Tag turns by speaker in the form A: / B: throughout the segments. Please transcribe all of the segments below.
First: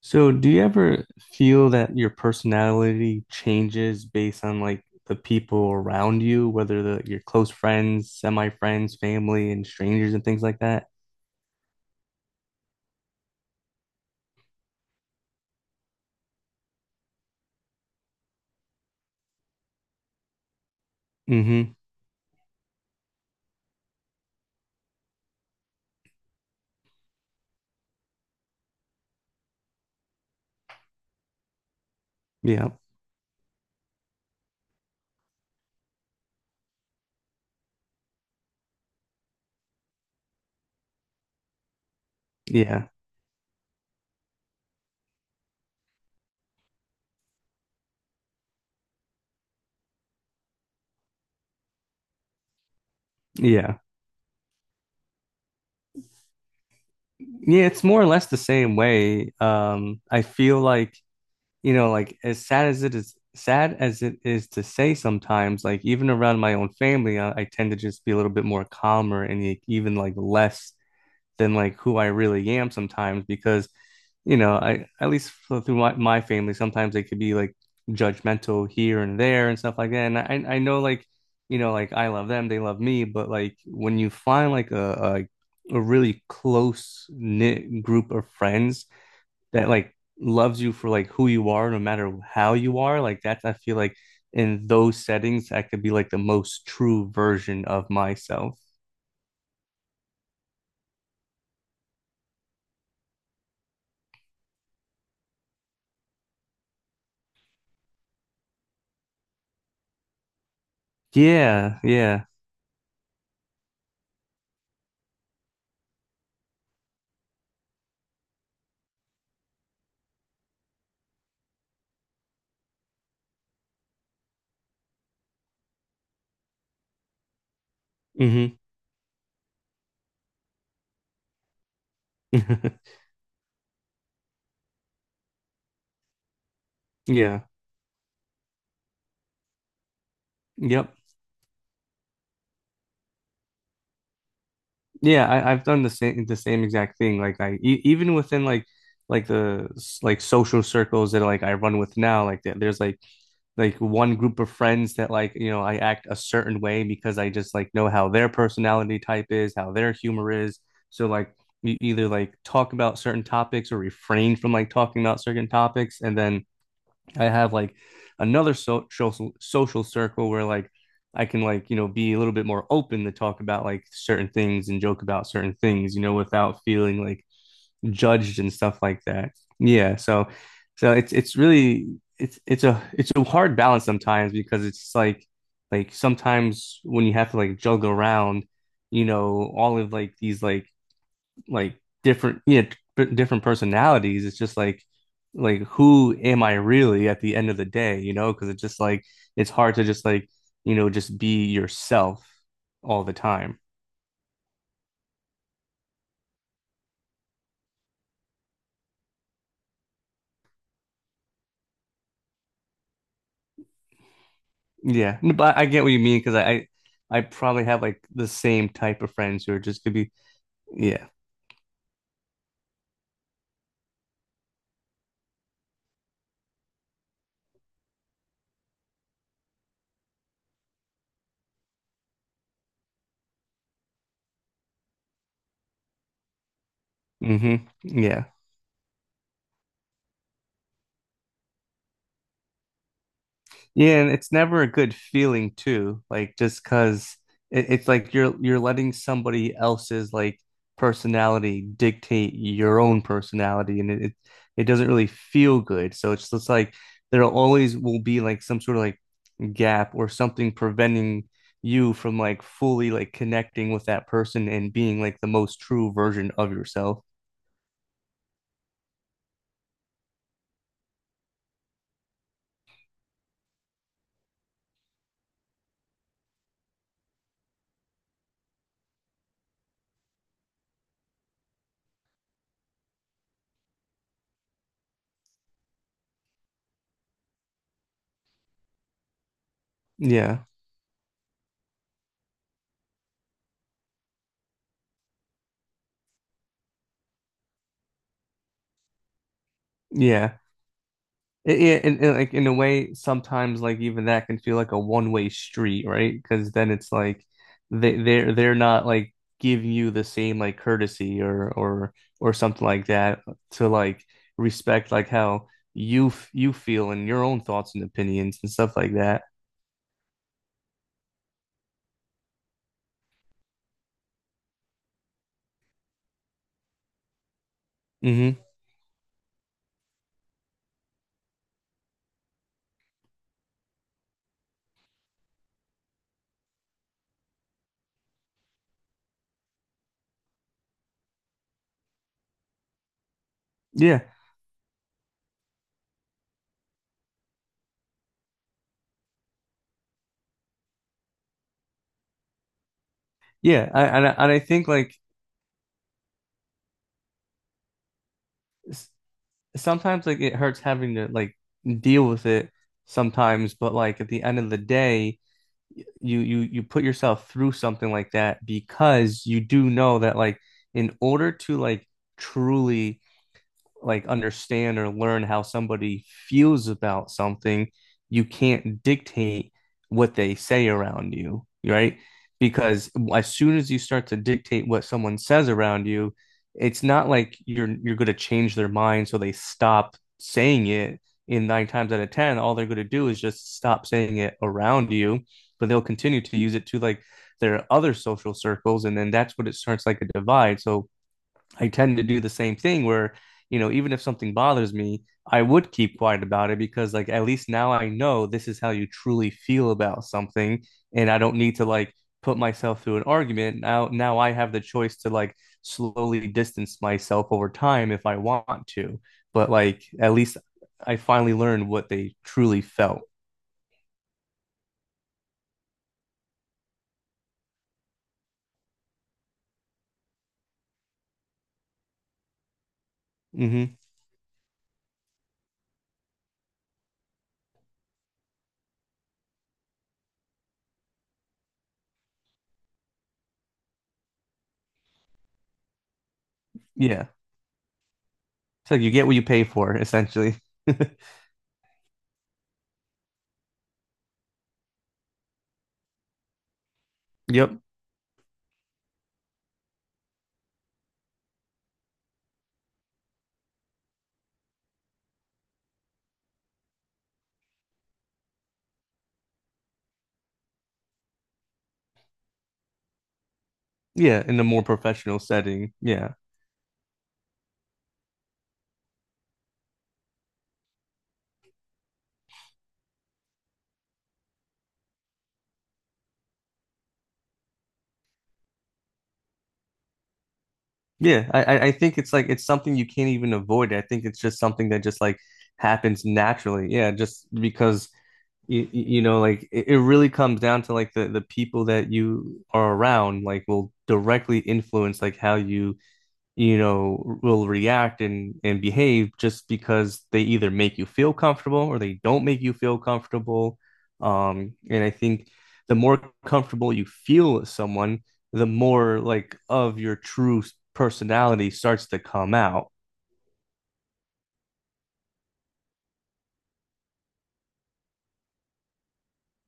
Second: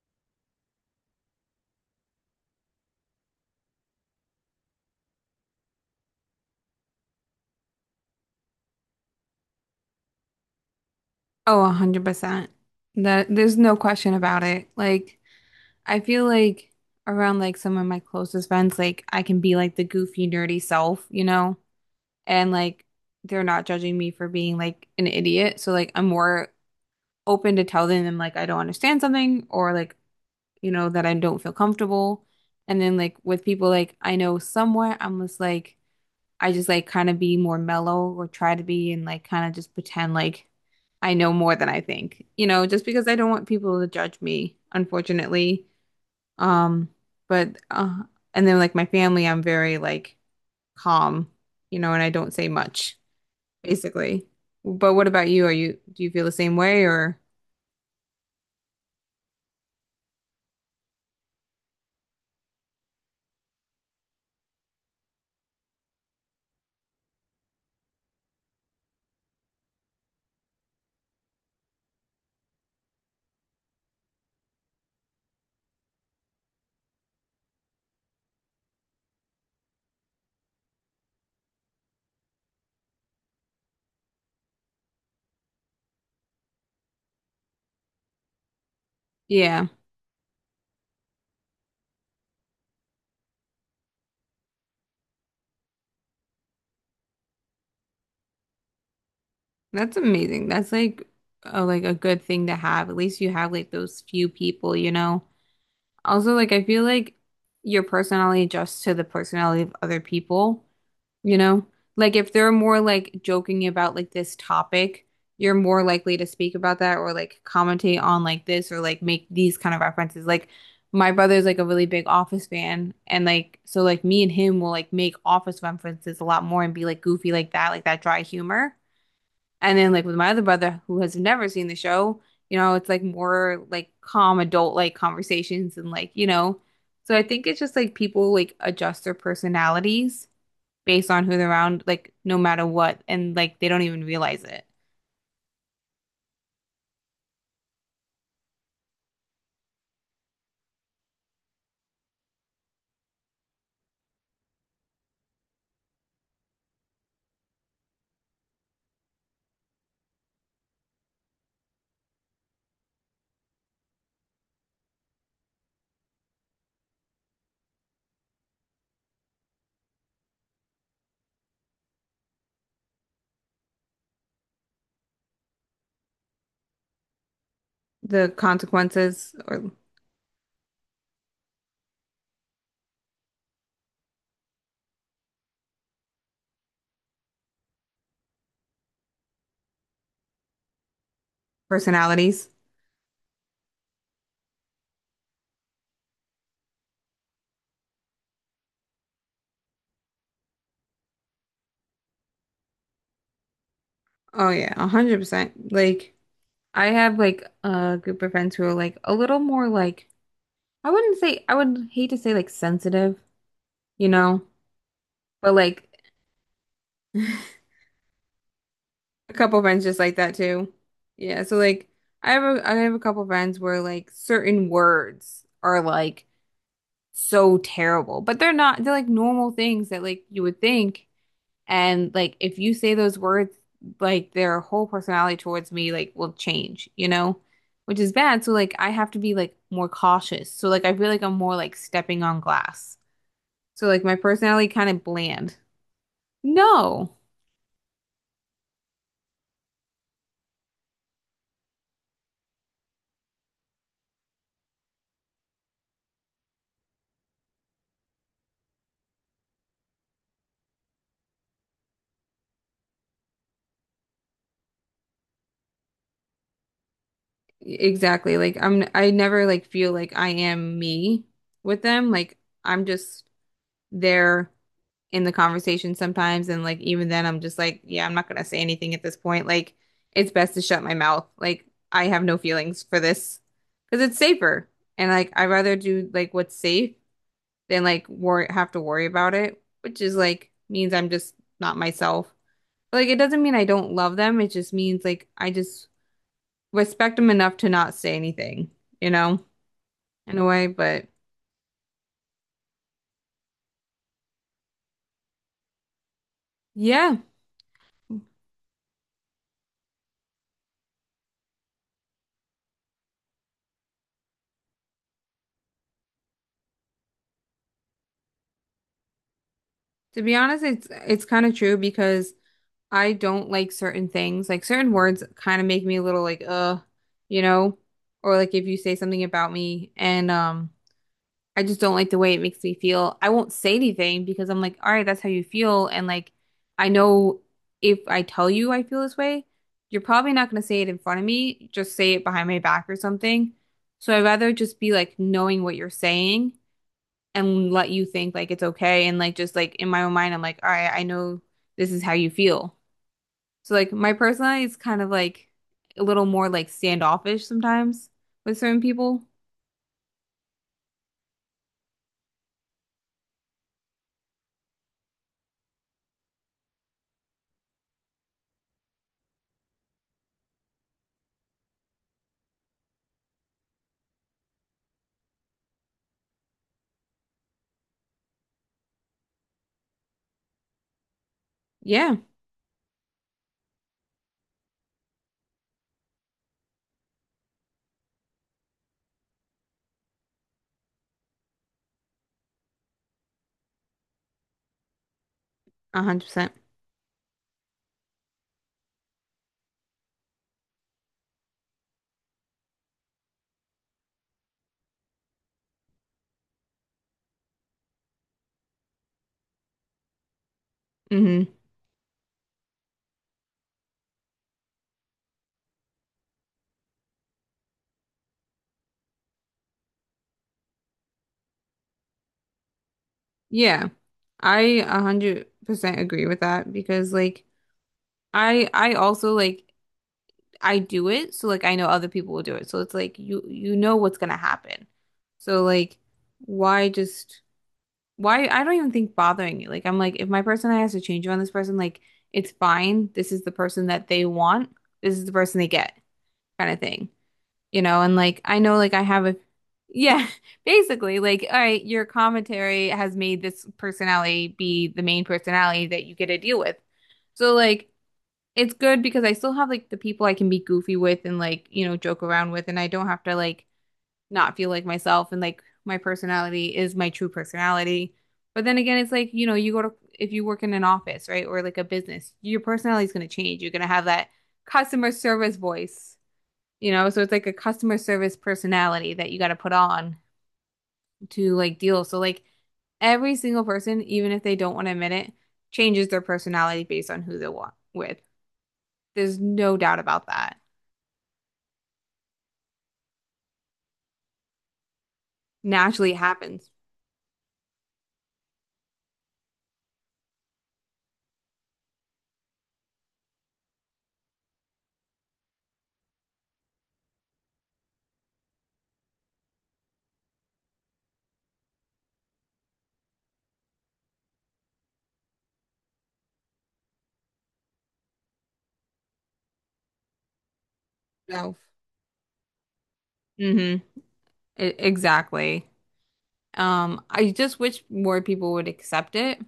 A: So, do you ever feel that your personality changes based on like the people around you, whether the your close friends, semi-friends, family, and strangers and things like that?
B: Oh, 100%. That there's no question about it. Like I feel like around like some of my closest friends, like I can be like the goofy nerdy self, you know?
A: Mm-hmm.
B: And like they're not judging me for being like an idiot. So like I'm more open to telling them like I don't understand something or like, you know, that I don't feel comfortable.
A: Yeah.
B: And then like with people like I know somewhat, I just like kind of be more mellow or try to be and like kind of just pretend like I know more than I think, you know, just
A: Yeah.
B: because I don't want people to judge me, unfortunately. Um, but And then like my family, I'm very like calm, you know, and I don't say much,
A: Yeah.
B: basically. But what about you? Are you do you feel the same way or
A: Yeah, it's more or less the same way. I feel like, you know, like as sad as it is, sad as it is to say sometimes, like even around my own family, I tend to just be a little bit more calmer and like, even like less than like who I really am sometimes because you know I at least through my family sometimes they could be like judgmental here and there and stuff like that, and I know like you know like I love them, they love me, but like when you find like a a really close knit group of friends
B: yeah,
A: that like loves you for like who you are no matter how you are, like that's, I feel like in those settings I could be like the most true version of myself.
B: that's amazing. That's like like a good thing to have. At least you have like those few people, you know. Also, like I feel like your personality adjusts to the personality of other people, you know?
A: Yeah,
B: Like
A: yeah.
B: if they're more like joking about like this topic, you're more likely to speak about that or like commentate on like this or like make these kind of references. Like my brother's like a really big Office fan and like so like me and him will like make Office references a lot more and be like goofy like that dry
A: Hmm.
B: humor. And then like with my other brother who has never seen the show, you know, it's like more like calm adult like conversations and like, you know. So I
A: Yeah.
B: think it's just like people like adjust their personalities
A: Yep.
B: based on who they're around, like no matter what, and like they don't even realize it.
A: Yeah, I've done the same exact thing. Like I e even within like the like social circles that like I run with now, like there's like one group of friends that like you know I act a certain way because I just like know how their personality type is, how their humor is. So like you either like talk about certain topics or refrain from like talking about certain topics, and then I have like another social circle where like I can like you know be a little bit more open to talk about like certain things and joke about certain things, you know, without feeling like
B: The
A: judged and stuff like that.
B: consequences or
A: Yeah, so it's really it's a hard balance sometimes because it's like sometimes when you have to like juggle around, you know, all of like these like different,
B: personalities.
A: yeah, different personalities. It's just like who am I really at the end of the day, you know, because it's just like it's hard to just like you know just be yourself all the time.
B: Oh yeah, 100%. Like I have like a group of friends who are like a little more like I wouldn't say I would hate to say like sensitive, you know,
A: Yeah,
B: but
A: but I get
B: like
A: what you mean because I I probably have like the same type of
B: a
A: friends who are
B: couple friends
A: just gonna
B: just
A: be.
B: like that too.
A: Yeah.
B: Yeah, so like I have a couple friends where like certain words are like so terrible, but they're not they're like normal things that like you would think and like if you say those words like their whole personality towards me like will change, you know?
A: Hmm.
B: Which is
A: Yeah.
B: bad, so like I have to be like more cautious. So like I feel like I'm more like stepping on glass. So
A: Yeah,
B: like
A: and
B: my
A: it's never a
B: personality kind
A: good
B: of
A: feeling
B: bland.
A: too. Like just
B: No.
A: 'cause it's like you're letting somebody else's like personality dictate your own personality, and it doesn't really feel good. So it's just like there always will be like some sort of like gap or something preventing you from like fully like connecting with that person and being like the most true version of yourself.
B: Exactly. Like I never like feel like I am me with them. Like I'm just there in the conversation sometimes and like even then I'm just like, yeah, I'm not gonna say anything at this point. Like it's best to shut my mouth. Like I have no feelings for this because it's safer. And like I'd rather do like what's safe than like worry have to worry about it, which is
A: Yeah.
B: like means I'm just not myself. But, like it doesn't mean I don't love them. It just means like I just respect them enough to not say anything you know? In
A: Yeah.
B: a way, but
A: Yeah, like in a way, sometimes like even that can feel like a one-way street, right? Because then it's
B: yeah,
A: like they're not like giving you the same like courtesy or or something like that to like respect like how you you feel and your own thoughts and opinions and stuff like that.
B: to be honest, it's kind of true because I don't like certain things. Like certain words kind of make me a little like you know, or
A: Hmm.
B: like if you say something about me and I just don't like the way it makes me feel. I won't say anything because I'm like, all right, that's how you feel and like I know if I tell you I feel this way, you're probably not going to say it in front of me, just say it behind my back or something.
A: Yeah,
B: So I'd rather just be like knowing what you're saying and let you think like it's okay and like just like in my own mind I'm like all right I know this is how you feel
A: yeah,
B: so like
A: and
B: my
A: and I
B: personality
A: think
B: is
A: like
B: kind of like a little more like standoffish sometimes with certain
A: s-
B: people
A: sometimes like it hurts having to like deal with it sometimes, but like at the end of the day you put yourself through something like that because you do know that like in order to like truly like understand or learn how somebody feels about something, you can't dictate what they say around you, right?
B: yeah
A: Because as soon as you start to dictate what someone says around you, it's not like you're going to change their mind so they stop saying it. In nine times out of ten, all they're going to do is just stop saying it around you, but they'll
B: 100%
A: continue to
B: percent
A: use it to like their other social circles, and then that's what it starts like a divide. So I tend to do the same thing where, you know, even if something bothers me, I would keep quiet about it because, like, at least now I know this is how you truly feel about something, and I don't
B: hmm
A: need to like put myself through an argument. Now I have the choice to like slowly distance myself over time if I want to. But like, at least I finally learned what they truly felt.
B: yeah I 100% agree with that because like I also like I do it so like I know other people will do it so it's like you
A: Hmm.
B: you know what's gonna happen so like why just why? I don't even think bothering you. Like, I'm like, if my person has to change on this person, like, it's fine. This is the person that they want. This is the person they get, kind of
A: Yeah.
B: thing. You know, and like, I
A: It's
B: know,
A: like you
B: like, I
A: get what you
B: have a,
A: pay for,
B: yeah,
A: essentially.
B: basically, like, all right, your commentary has made this personality be the main personality that you get to deal with. So,
A: Yep.
B: like, it's good because I still have, like, the people I can be goofy with and, like, you know, joke around with, and I don't have to, like, not feel like myself and like my personality is my true personality. But then again, it's like, you know, you go to, if you work in an office, right, or like a business, your personality is going to change. You're going to have
A: Yeah,
B: that
A: in a more
B: customer
A: professional
B: service
A: setting. Yeah.
B: voice, you know? So it's like a customer service personality that you got to put on to like deal. So, like, every single person, even if they don't want to admit it, changes their personality based on who they're wa- with. There's no doubt about that.
A: Yeah, I think it's like it's something you can't even avoid. I think it's just something that just like happens
B: Naturally, it
A: naturally.
B: happens.
A: Yeah, just because you know like it really comes down to like the people that you are around like will directly influence like how you you know, will react and behave just because they either make you feel comfortable or they don't make you feel comfortable. And I think the more comfortable you feel with someone, the more like of your true personality
B: No.
A: starts to come out.
B: Mm-hmm. E-, exactly. I just wish more people would accept it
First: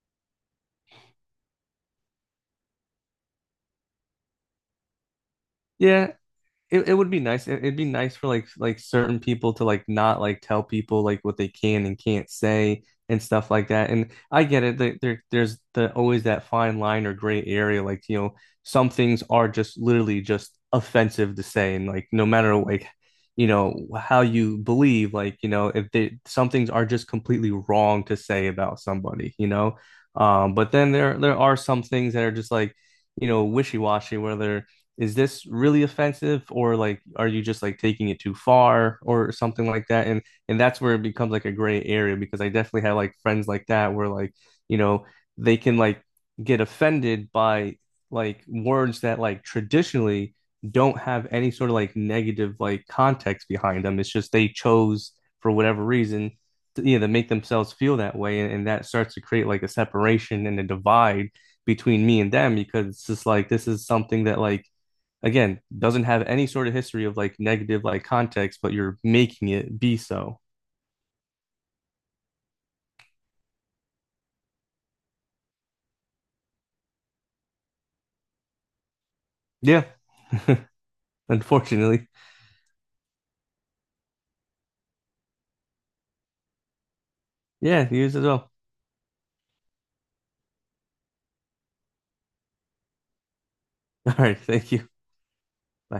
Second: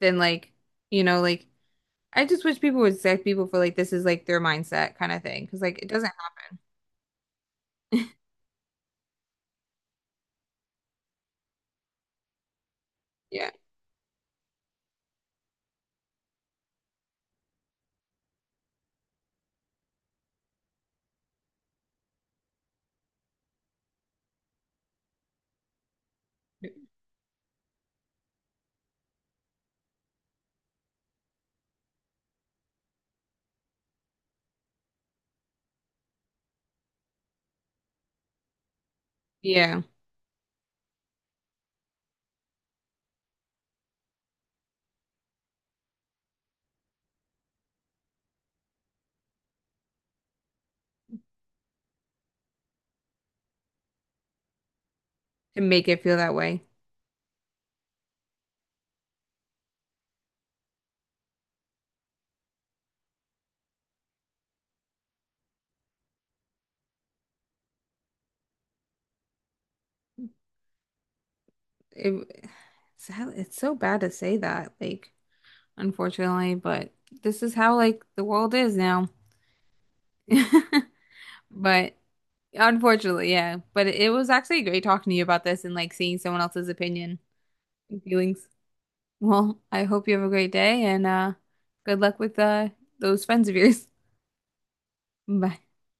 B: than like, you know, like I just wish people would accept people for like this is like their mindset kind of thing. Because like it doesn't
A: Yeah,
B: help.
A: it would be nice. It'd be nice for like certain people to like not like tell people like what they can and can't say and stuff
B: Yeah.
A: like that. And I get it. There's the always that fine line or gray area. Like, you know, some things are just literally just offensive to say. And like no matter like, you know, how you believe, like, you know, if they some things are just completely wrong to say about somebody, you know. But then there are some things that are just like, you know, wishy-washy where they're is this really offensive or like are you just like taking it too far or something
B: Yeah.
A: like that, and that's where it becomes like a gray area because I definitely have like friends like that where like you know they can like get offended by like words that like traditionally don't have any sort of like negative like context behind them. It's just they chose for
B: To
A: whatever
B: make it feel
A: reason
B: that way.
A: to, you know, to make themselves feel that way, and that starts to create like a separation and a divide between me and them because it's just like this is something that like again doesn't have any sort of history of like negative like context, but you're making it be so.
B: It, it's, how- it's so bad to say that, like, unfortunately, but this is how like the world is now.
A: Yeah,
B: But
A: unfortunately.
B: unfortunately, yeah. But it was actually great talking to you about this and like seeing someone else's opinion
A: Yeah,
B: and
A: news as
B: feelings.
A: well.
B: Well, I hope you have a great day and good luck with those friends of yours.
A: All right, thank you.
B: Bye.
A: Bye.